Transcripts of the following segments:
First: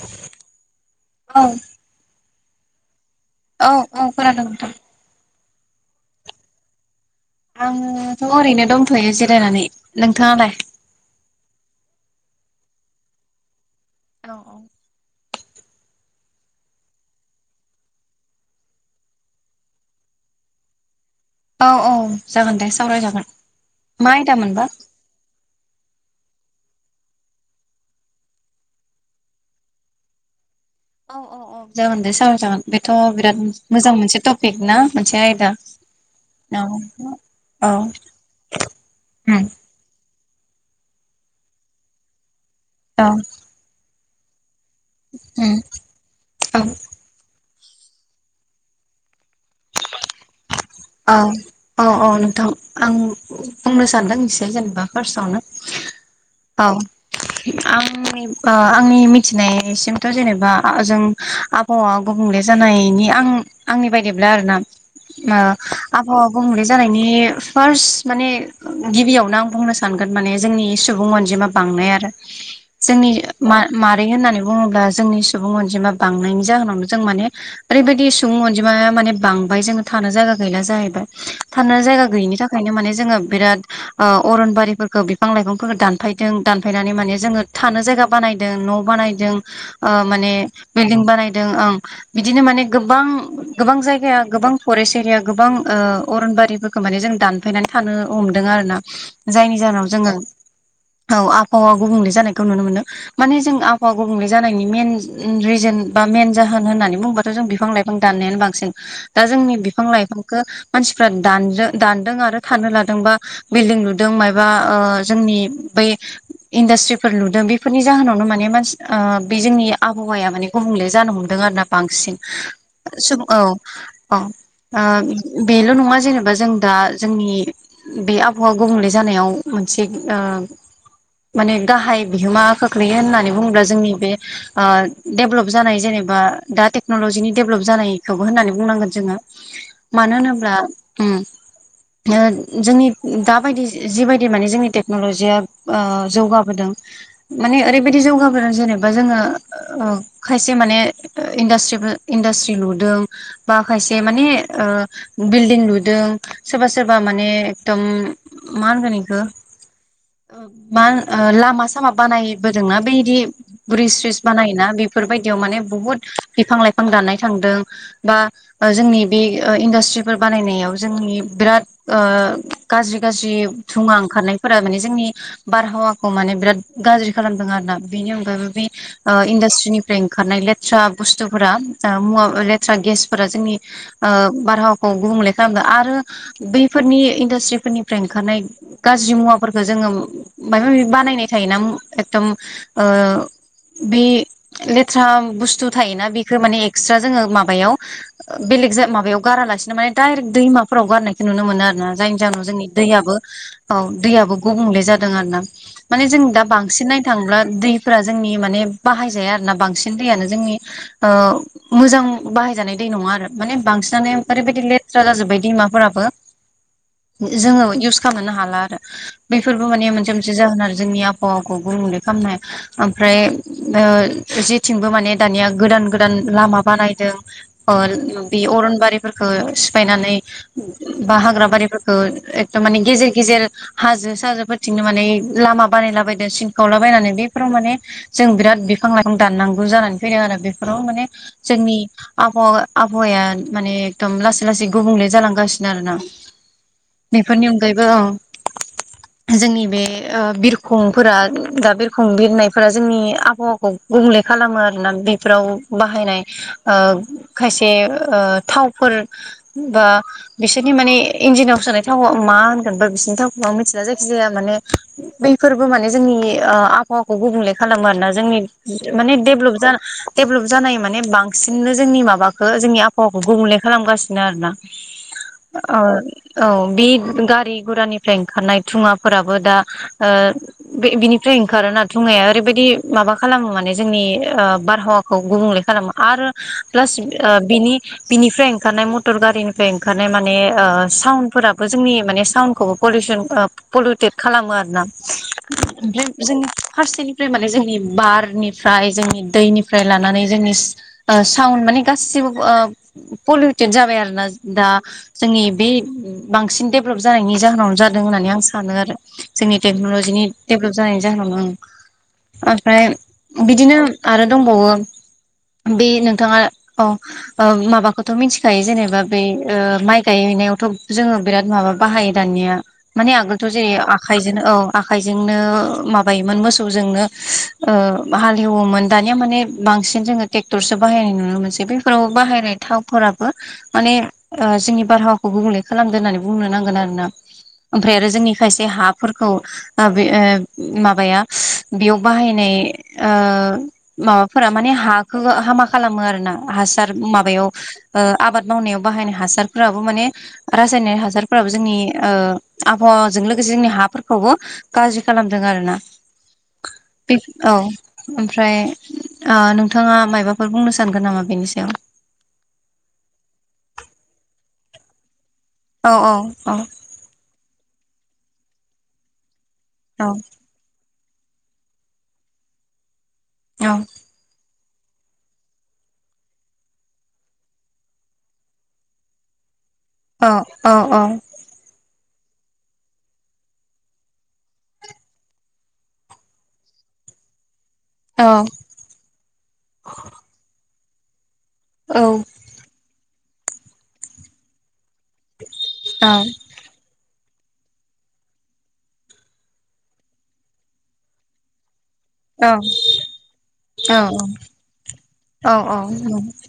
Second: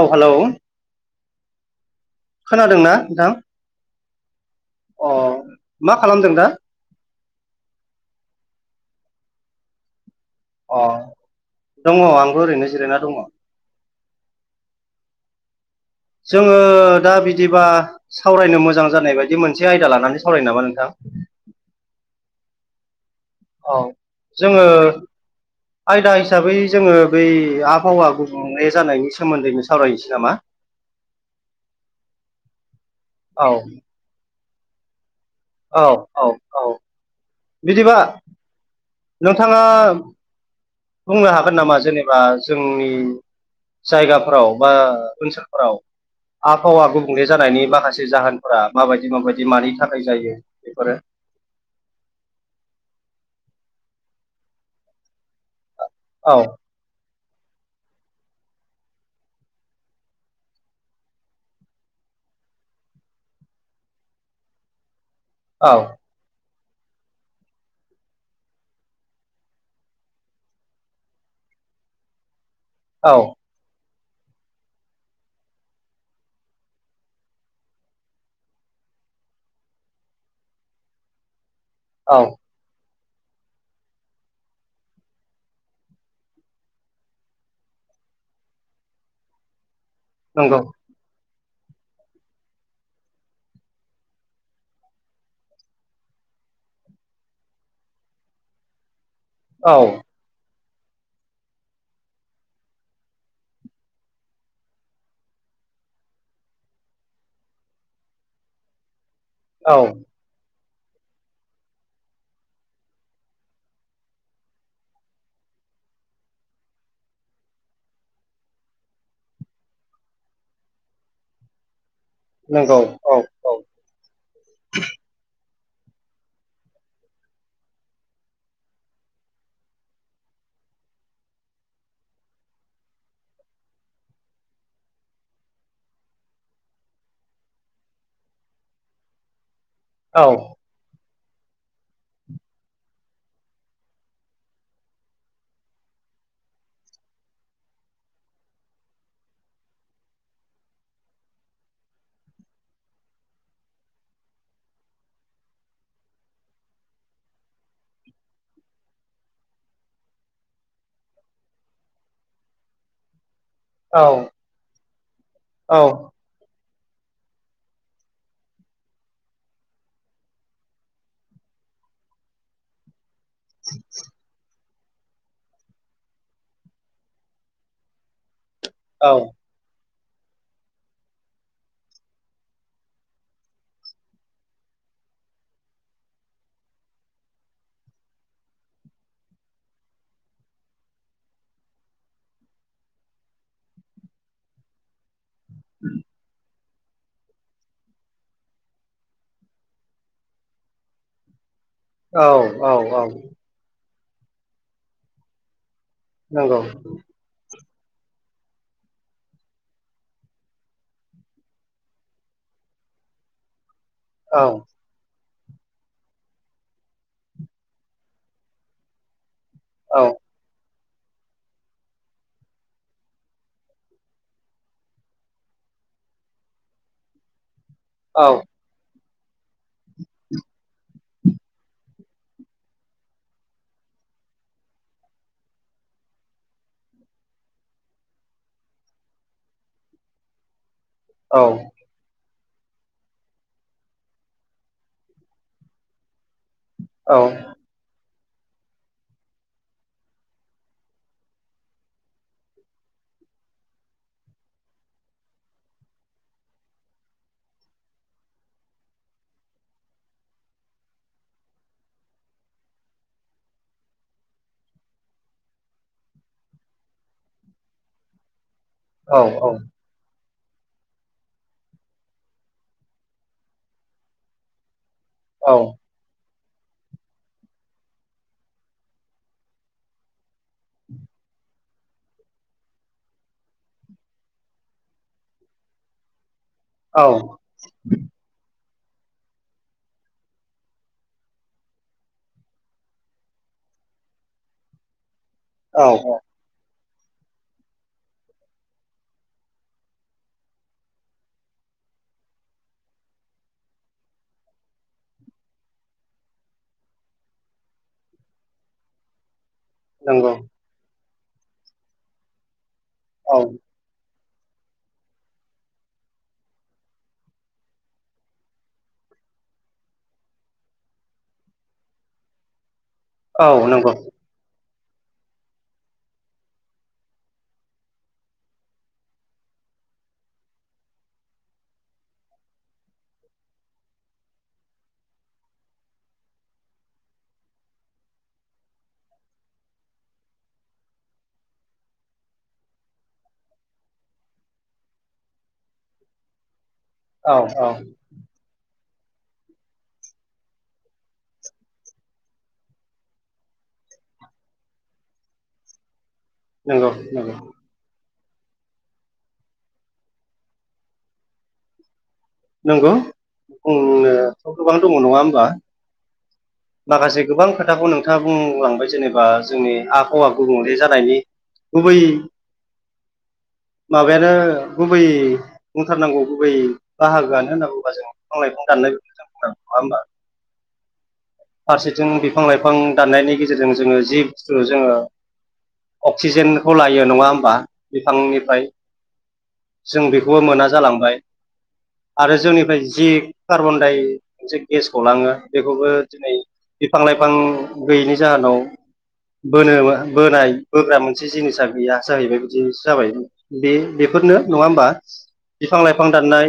औ हेलौ औ खोनादोंना नोंथां औ औ खोनादों नोंथां अ मा खालामदों दा आंथ' ओरैनो दंथ'यो जिरायनानै नोंथाङालाय अ दङ आंबो ओरैनो जिरायना दङ औ औ जोङो दा बिदिबा सावरायनो मोजां जानाय बायदि मोनसे आयदा लानानै सावरायनो नामा नोंथां औ औ जागोन दे सावरायजागोन औ मा आयदा जोङो मोनबा? आयदा हिसाबै जोङो बै आबहावा गुबुंले जानायनि सोमोन्दैनो सावरायनोसै नामा औ औ औ जागोन दे सावरायजागोन जागोन बेथ' बिराद औ मोजां मोनसे टपिक ना मोनसे आयदा औ औ औ औ बिदिबा उम नोंथाङा बुंनो हागोन नामा जेनेबा जोंनि औ जायगाफोराव बा उम ओनसोलफोराव आबहावा गुबुंले जानायनि माखासे जाहोनफोरा माबायदि माबायदि मानि थाखाय जायो बेफोरो औ औ औ नोंथां आं बुंनो सानदों एसे जेनेबा फार्स्टआवनो औ औ आंनि ओ आंनि मिथिनायसिमथ' जेनेबा ओ जों हावा गुबुंले जानायनि आं आंनि बायदिब्ला आरोना ओ आ औ हावा गुबुंले जानायनि फार्स्ट माने गिबियावनो आं बुंनो सानगोन माने जोंनि सुबुं अनजिमा बांनाय आरो जोंनि औ मा-मारै होननानै बुङोब्ला जोंनि सुबुं अनजिमा बांनायनि जाहोनावनो जों माने ओरैबायदि सुबुं अनजिमाया माने बांबाय जोङो थानो जायगा गैला जाहैबाय थानो जायगा औ गैयिनि थाखायनो माने जोङो बिराद ओ अरनबारिफोरखो बिफां लाइफांफोरखो दानफायदों दानफायनानै माने जोङो थानो जायगा बानायदों न' बानायदों ओ माने नंगौ बिल्डिं बानायदों ओं बिदिनो माने गोबां गोबां जाय जाया गोबां फरेस्ट एरिया गोबां ओ अरनबारिफोरखो माने जों दानफायनानै थानो हमदों आरोना जायनि औ जाहोनाव जोङो औ आबहावा गुबुंले जानायखौ नुनो मोनो माने जों आबहावा गुबुंले जानायनि मेन रिजोन बा मेन जाहोन होननानै बुङोबा थ' जों बिफां लाफां दाननायानो बांसिन दा जोंनि औ बिफां लाइफांखो मानसिफ्रा दानदो-दानदों आरो थानो लादोंबा बिल्डिं लुदों मायबा ओ जोंनि बै इन्डास्ट्रिफोर लुदों बेफोरनि जाहोनावनो माने मानसि ओ बे जोंनि आबहावाया माने गुबुंले जानो हमदों आरोना बांसिन सुबुं औ औ ओ बेल' नङा जेनेबा जों दा जोंनि बे आबहावा गुबुंले जानायाव मोनसे ओ माने गाहाइ बिहोमा खोख्लैयो होननानै बुङोब्ला जोंनि बे ओ डेभलप जानाय जेनेबा दा टेक्नलजिनि डेभलप जानायखौ बो होननानै बुंनांगोन जोङो मानो औ होनोब्ला उम ओ जोंनि दाबायदि जिबायायदि माने जोंनि टेक्नलजिया ओ जौगाबोदों माने ओरैबायदि जौगाबोदों जेनेबा जोङो ओ खायसे माने इन्डास्ट्रिफोर-इन्डास्ट्रि लुदों बा खायसे माने ओ बिल्डिं लुदों सोरबा सोरबा माने एखदम मा होनगोन इखो मा होनो लामा सामा बानायबोदोंना बैदि ब्रिस- औ स्रिस बानायोना बेफोरबायायदियाव माने औ बुहुत बिफां लाइफां दाननाय थांदों। बा ओ जोंनि बे ओ इन्डास्ट्रिफोर बानायनायाव जोंनि बिराद ओ गाज्रि गाज्रि धुवा ओंखारनायफोरा माने जोंनि बारहावाखौ माने बिराद गाज्रि खालामदों आरो ना बेनि अनगायैबो बे औ इडासट्रिनि फ्राय ओंखारनाय लेथ्रा बुस्थुफोरा मुवा लेथ्रा गेसफोरा जोंनि ओ बारहावाखौ गुबुंले खालामदों आरो बैफोरनि इन्डास्ट्रिफोरनिफ्राय ओंखारनाय गाज्रि मुवाफोरखौ जोङो माबा माबि बानायनाय थायोना एकदम ओ बे लेथ्रा बुस्थु थायोना बेखो माने एक्सट्रा जोङो मा माबायाव बेलेग माबायाव गारालासिनो माने डायरेक दैमाफोराव गारनायखौ नुनो मोनो आरोना। जायनि जाहोनाव जोंनि औ औ औ दैयाबो औ दैयाबो गुबुंले जादों आरो ना माने जों दा नंगौ बांसिन नायनो थाङोब्ला दै फोरा जोंनि माने बाहायजाया आरोना बांसिन दैआनो जोंनि मोजां बाहायजानाय दै नङा आरो माने बांसिनानो औ ओरैबायदि ले थ्रा जाजोब्बाय दैमाफोराबो जोङो इउस खालामनो हाला आरो। बेफोरबो माने औ मोनसे मोनसे जाहोन आरो जोंनि आबहावाखौ गुुबुंले खामनाय ओमफ्राय ओ जेथिंबो माने दानिया गोदान गोदान लामा बानाय दों ओबे अरन बारिफोरखौ सिफायनानै बा हाग्रा बारि खो एकदम माने गेजेर गेजेर हाजो साजोफोरथिंनो माने लामा बानायला बदों सिन खावलाबायनानै बेफोराव माने जों बिराद बिफां लाइफां दाननांगौ जानानै फैदों आरो बेफोराव माने औ जोंनि आब आबहावाया माने एकदम लासै लासै गुबुंले जालांगासिनो आरो ना। बेफोरनि अनगायैबो औ। [inaudible] जोंनि बे ओ बिरखंफोरा दा बिरखं बिरनायफोरा जोंनि आबहावाखौ गुबुंले खालामो आरो ना बेफोराव बाहायनाय ओ खायसे थावफोर बा बिसोरनि माने इन्जिनाव सोनाय थावआव मा होनगोन बा बिसोरनि थावखौ मिथिला जायखिजाया माने बैफोरबो माने जोंनि आबहावाखौ गुबुंले खालामो आरो ना जोंनि माने औ देभेलप देभलप जानाय माने बां सिननो जोंनि माबाखौ जोंनि आबहावाखौ गुबुंले खालामगासिनो आरोना। औ ओ औ बे गारि गुरानिफ्राय ओंखारनाय थुङाफोराबो दा ओ बे बिनिफ्राय ओंखारोना थुङाया ओरैबायदि माबा खालामो माने जोंनि बारहावाखौ गुबुंले खालामो। आरो प्लास औ बिनि बिनिफ्राय ओंखारनाय मटर गारिनिफ्राय ओंखारनाय माने साउन्डफोराबो जोंनि माने साउन्डखौबो पलिउसन पलिउटेट खालामो आरोना ओमफ्राय जों फारसे ओमफ्राय माने जोंनि बारनिफ्राय जोंनि दैनिफ्राय लानानै जोंनि साउन्ड माने गासिबो ओ पलिउटेद जाबाय आरोना दा जोंनि बे बांसिन देभलप जानायनि जाहोनावनो जादों होननानै आं सानो आरो। जोंनि टेक्न'लजिनि नंगौ डेभलप जानायनि जाहोनाव आं ओमफ्राय औ बिदिनो आरो दंबावो बे नोंथाङा औ माबाखौथ' मिथिखायो जेनेबा बै माइ गायहैनायावथ' जोङो बिराद माबा बाहायो दानिया माने औ आगोलथ' जेरै नंगौ आखाय बिदिनो औ आखायजोंनो माबायोमोन मोसौजोंनो हालेवोमोन दानिया माने बांसिन जोङो ट्रेक्टरसो बाहायनाय नुनो मोनसै बेफोराव बाहायनाय थावफोराबो माने जोंनि बारहावाखौ गुबुंले खालामदो होननानै बुंनो नांगोन आरोना। ओमफ्राय आरो जोंनि खायसे हाफोरखौ बे माबाया बेयाव बाहायनाय माबाफोरा माने हाखौ हामा खालामो आरो ना हासार औ माबायाव। औ आबाद मावनायाव बाहायनाय हासारफोराबो माने रासायनिक हासारफोराबो जोंनि आबहावाजों लोगोसे जोंनि हाफोरखौबो गाज्रि खालामदों आरो ना। नंगौ बे नंगौ औ ओमफ्राय नों नोंथाङा माबाफोर बुंनो सानगोन नामा बेनि सायाव नंगौ बुंनो गोबां दङ नङा होमबा। औ औ औ। माखासे गोबां खोथाखौ नोंथाङा बुंलांबाय जेनेबा जोंनि औ आबहावा गुबुंले जानायनि गुबै माबायानो गुबै बुंथारनांगौ गुबै बाहागोआनो होनना बुङोबा जों बिफां लाइफां दाननायफोरखौ जों बुंनांगौ नङा होमबा। अ अ अ। फारसेथिं बिफां लाइफां दाननायनि गेजेरजों जोङो जि बुस्थु जोङो अक्सिजेनखौ लायो नङा होमबा। औ बिफांनिफ्राय जों बेखौबो मोना जालांबाय। औ आरो जोंनिफ्राय जि कार्बनदाइ मोनसे गेस गलाङो बेखौबो औ दिनै बिफां लाइफां गैयैनि जाहोनाव बोनो बोनाय बोग्रा मोनसे जिनिस आरोना। गैया जाहैबाय औ बिदि जाबाय औ बेफोरनो नङा होमबा औ बिफां लाइफां उम दाननाय।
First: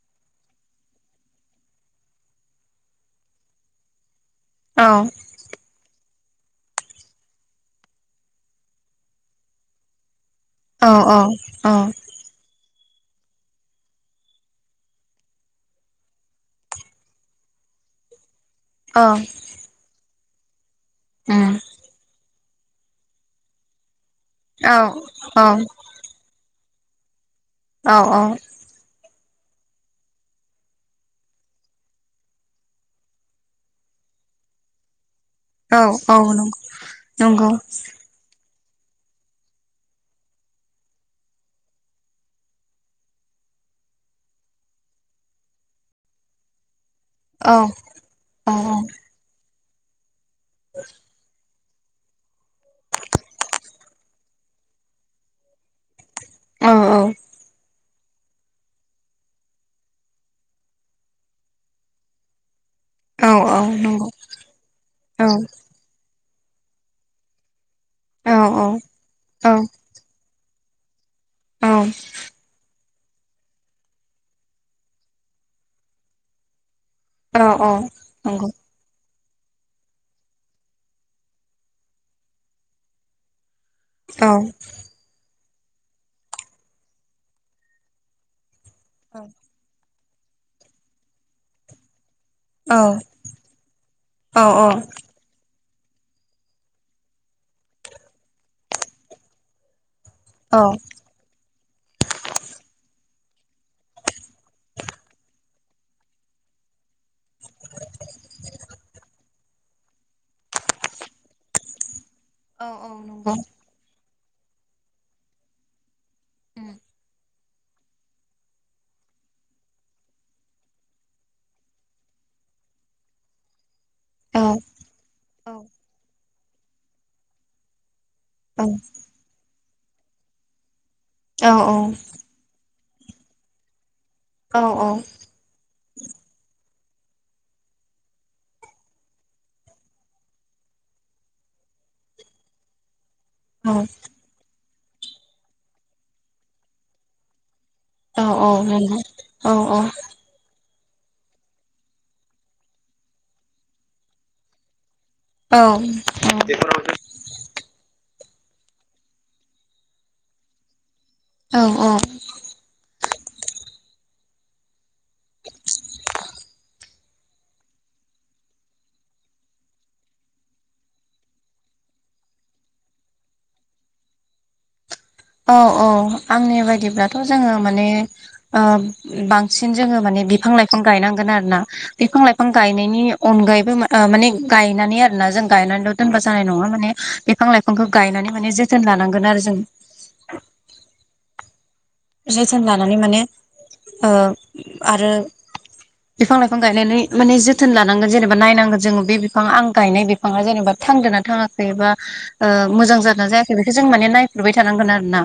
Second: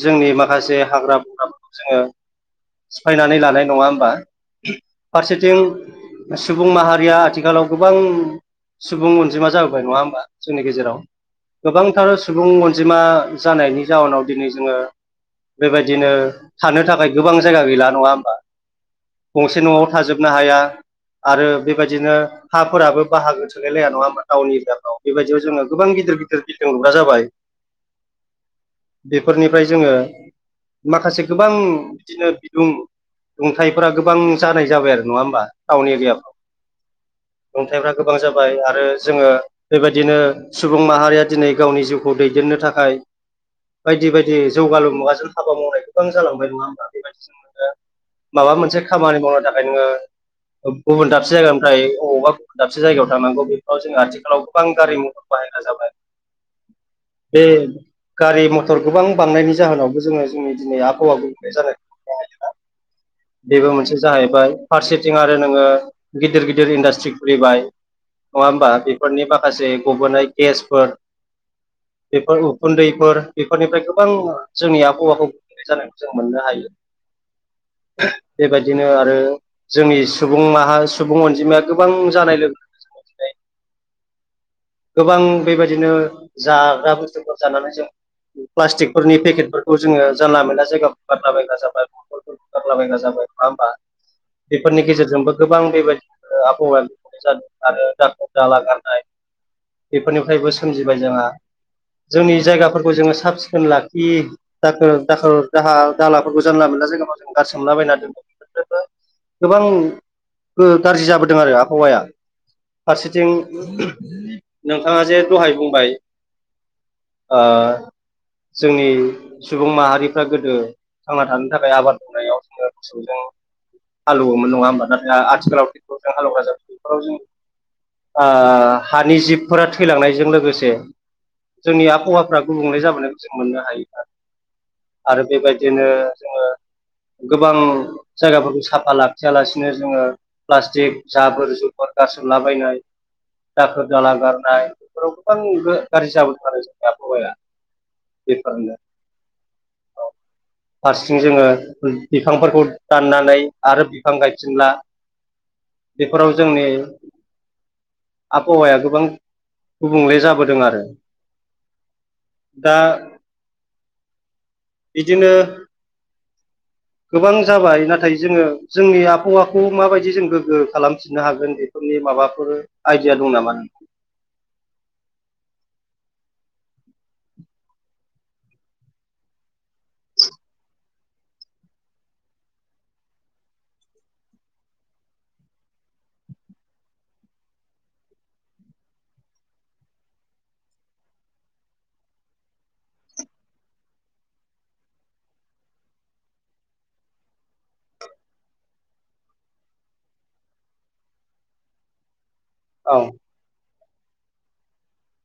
जोंनि माखासे हाग्रा बंग्राफोरखौ जोङो सिफायनानै लानाय नङा होमबा। औ फारसेथिं सुबुं माहारिया आथिखालाव गोबां सुबुं अनजिमा जाबोबाय नङा होमबा। जोंनि गेजेराव गोबांथार सुबुं अनजिमा जानायनि जाउनाव दिनै जोङो बेबायदिनो थानो थाखाय गोबां जायगा गैला नङा होमबा। औ। गंसे न'आव थाजोबनो हाया आरो बेबायदिनो हाफोराबो बाहागो थोलाय लाया नङा होनबा। टाउन एरियाफ्राव बेबायदियाव जोङो गोबां गिदिर गिदिर बिल्दिं लुग्रा जाबाय। औ औ। बेफोरनिफ्राय जोङो माखासे गोबां बिदिनो बिदुं दुंथायफोरा गोबां जानाय जाबाय आरो नङा होमबा। औ टाउन औ एरियाफ्राव नंगौ नंगौ। दुंथाइफ्रा गोबां जाबाय आरो जोङो बेबायदिनो सुबुं माहारिया दिनै गावनि जिउखौ दैदेननो थाखाय। बायदि बायदि जौगालु मुगाजों हाबा मावनाय गोबां जालांबाय नङा होमबा। बेबायदि औ। औ माबा मोनसे खामानि मावनो थाखाय नोङो गुबुन दाबसे जायगा ओमफाय अबावबा गुबुन दाबसे जायगायाव थांनांगौ बेफोराव जोङो आथिखालाव गोबां गारि मथर बाहायग्रा जाबाय। औ औ। बे गारि मटर गोबां बांनायनि जाहोनावबो जोङो जोंनि दिनै आबहावा गुबुंनाय जानाय औ औ औ बेबो मोनसे नंगौ जाहैबाय फारसेथिं औ आरो नोङो गिदिर गिदिर इन्डास्ट्रि खुलिबाय। औ नङा औ होमबा बेफोरनि माखासे नंगौ गबोनाय गेसफोर औ। बेफोर उखुन्दैफोर बेफोरनिफ्राय गोबां जोंनि आबहावाखौ गोग्लैनाय जानायखौ जों मोननो हायो। अ अ बेबायदिनो आरो जोंनि सुबुं माहा सुबुं अनजिमाया गोबां जानाय लोगो लोगो दिनै औ गोबां बेबायदिनो जाग्रा बुस्थुफोर जानानै जों प्लास्टिकफोरनि पेकेटफोर खौ जोङो जानला मोनला जायगा बायला बायला जाबाय बायोब्ला गारला बायग्रा जाबाय नङा होमबा बेफोरनि गेजेरजोंबो गोबां बेबायदिनो आबहावाया गुबुंले जादों आरो दाखोर दाला गारनाय बेफोरनिफ्रायबो सोमजिबाय जोंहा जोंनि जायगाफोरखौ जोङो साब सिखोन लाखि दाखोर दाखोर दाहा दालाफोरखौ जानला मोनला जोंगाव जों गारसोमलाबायना दोनो बेफोरबो गोबां गाज्रि जाबोदों आरो आबहावाया फारसेथिं नोंथाङा जे दहाय बुंबाय आ जोंनि सुबुं माहारिफ्रा गोदो थांना थानो थाखाय आबाद मावनायाव जो मोसौजों हालेवोमोन नङा होमबा नाथाय औ आथिखालाव ट्रेक्टरजों हालौवग्रा जाबाय बेफोराव जों औ औ हानि जिबफोरा थैलांनायजों लोगोसे औ नंगौ औ जोंनि आबहावाफ्रा गुबुंले जाबोनायखौ जों मोननो हायो औ औ आरो बेबायदिनो जोङो गोबां जायगाफोरखौ साफा लाखियालासिनो जोङो प्लास्टिक जाबोर जुबोर गारसोमलाबायनाय दाखोर दाला गारनाय बेफोराव गोबांनिबो गाज्रि जाबोदों आरो जोंनि आबहावाया औ औ बेफोरनो नोंथां औ औ फारसेथिं जोङो बिफांफोरखौ दाननानै आरो बिफां गायफिनला बेफोराव जोंनि आबहावाया गोबां गुबुंले जाबोदों आरो औ औ दा बिदिनो गोबां जाबाय नाथाय जोङो जोंनि आबहावाखौ माबायदि जों गोग्गो खालामफिननो हागोन बे फोरनि माबाफोर आइडिया दं नामा नोंथां औ औ आंनि बायदिब्लाथ' जोङो माने बांसिन जोङो माने बिफां लाइफां गायनांगोन आरोना बिफां लाइफां गायनायनि अनगायैबो माने गायनानै आरोना जों गायनानैल' दोनबा जानाय नङा माने बिफां लाइफांखौ गायनानै माने जोथोन लानांगोन आरो जों [inaudible] जोथोन लानानै माने ओ आरो बिफां लाइफां गायनानै माने जोथोन लानांगोन जेनेबा नायनांगोन जोङो बे बिफां आं गायनाय बिफां बे फाङा जेनेबा थांदों ना थाङाखैबा मोजां औ जा जादों ना जायाखै बेखौ जों माने नायफ्रेबाय थानांगोन आरो ना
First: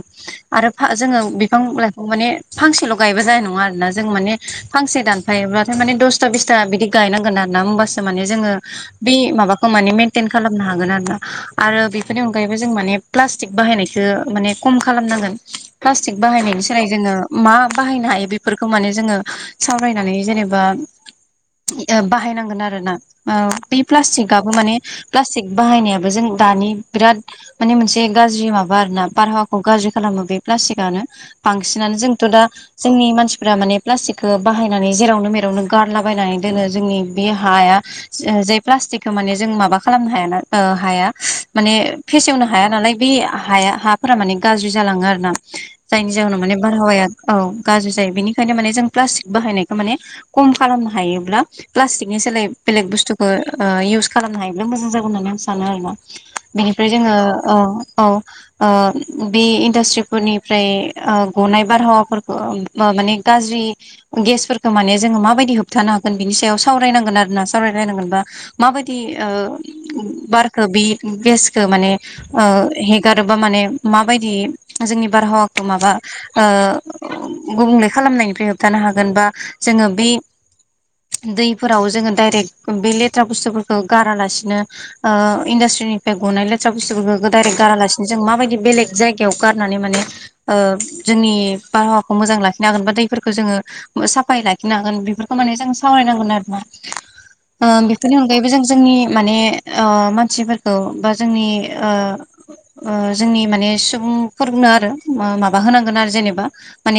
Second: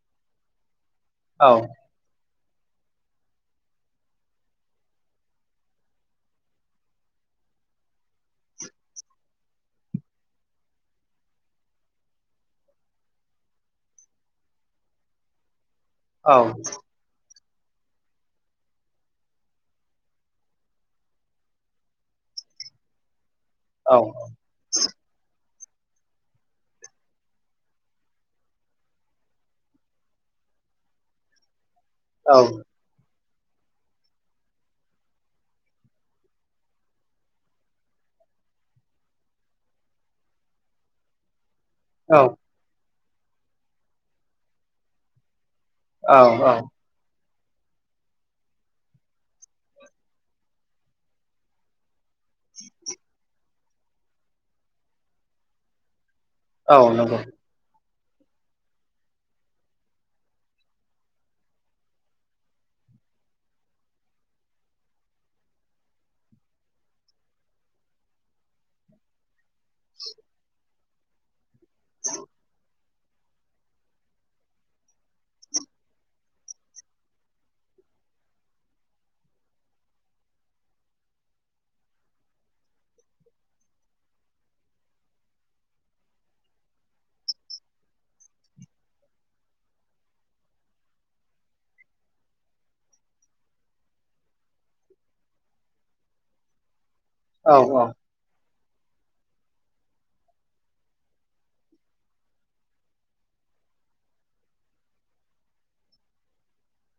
आरो जोङो औ बिफां लाइफां माने फांसेल' गायबा जानाय नङा आरो ना जों माने फांसे दानफायोब्लाथाय माने दस था बिसथा बिदि गायनांगोन आरो ना होनबासो माने जोङो बे माबाखौ माने मेनटइेन खालामनो हागोन आरो ना आरो बेफोरनि अनगायैबो जों माने प्लास्टिक बाहायनायखौ माने खम खालामनांगोन प्लास्टिक औ बाहायनायनि सोलाय जोङो मा बाहायनो हायो बेफोरखौ माने जोङो सावरायनानै जेनेबा बाहायनांगोन आरोना बे औ प्लास्टिक गाबो माने प्लास्टिक बाहायनायाबो जों दानि बिराद माने मोनसे गाज्रि माबा आरो ना बारहावाखौ गाज्रि खालामो बे प्लास्टिक नो बांसिनानो जोंथ' औ दा जोंनि मानसिफ्रा माने प्लास्टिकखौ बाहायनानै जेरावनो मेरावनो गारलाबायनानै दोनो जोंनि बे हाया जाय प्लास्टिकखौ माने जों माबा खालामनो हायाना हाया माने औ फेसेवनो हाया नालाय बे हाया हाफोरा माने गाज्रि जालाङो आरो ना जायनि औ जाहोनाव माने औ बारहावाया औ गाज्रि जायो बेनिखायनो माने जों प्लास्टिक बाहायनायखौ माने खम खालामनो हायोब्ला प्लास्टिकनि सोलाय बेलेग बुस्थुखौ इउस खालामनो हायोब्ला मोजां जागोन होननानै आं सानो आरो ना औ बेनिफ्राय जोङो नंगौ औ ओ ओ औम [unintelligible] फोरनिफ्राय ओ गनाय बारहावाफोरखौ माने गाज्रि गेसफोरखौ माने जोङो माबायदि होबथानो हागोन बिनि सायाव सावरायनांगोन आरोना सावरायलायनांगोनबा माबायदि ओ बारखौ बि गेसखौ माने ओ हेगारोब्ला माने माबायदि जोंनि बारहावाखौ माबा ओ गुबुंले खालामनायनिफ्राय होबथानो हागोन बा जोङो बे दैफोराव जोङो दडाइरेक्ट बे लेथ्रा बुस्थुफोरखौ गारालासिनो ओ इन्डासट्रिनिफ्राय गनाय लेथ्रा बुसतुफोरखौ डायरेक्ट गारालासिनो जों माबायदि बेलेग जायगायाव गारनानै माने ओ जोंनि बारहावाखौ मोजां लाखिनो हागोन बा दैफोरखौ जोङो साफायै लाखिनो हागोन बेफोरखौ माने जों सावरायनांगोन आरो ना औ ओ औ बेनि अनगायैबो जों जोंनि माने ओ मानसिफोरखौ बा जोंनि ओ ओ जोंनि माने सुबुंफोरनो आरो माबा होनांगोन आरो जेनेबा माने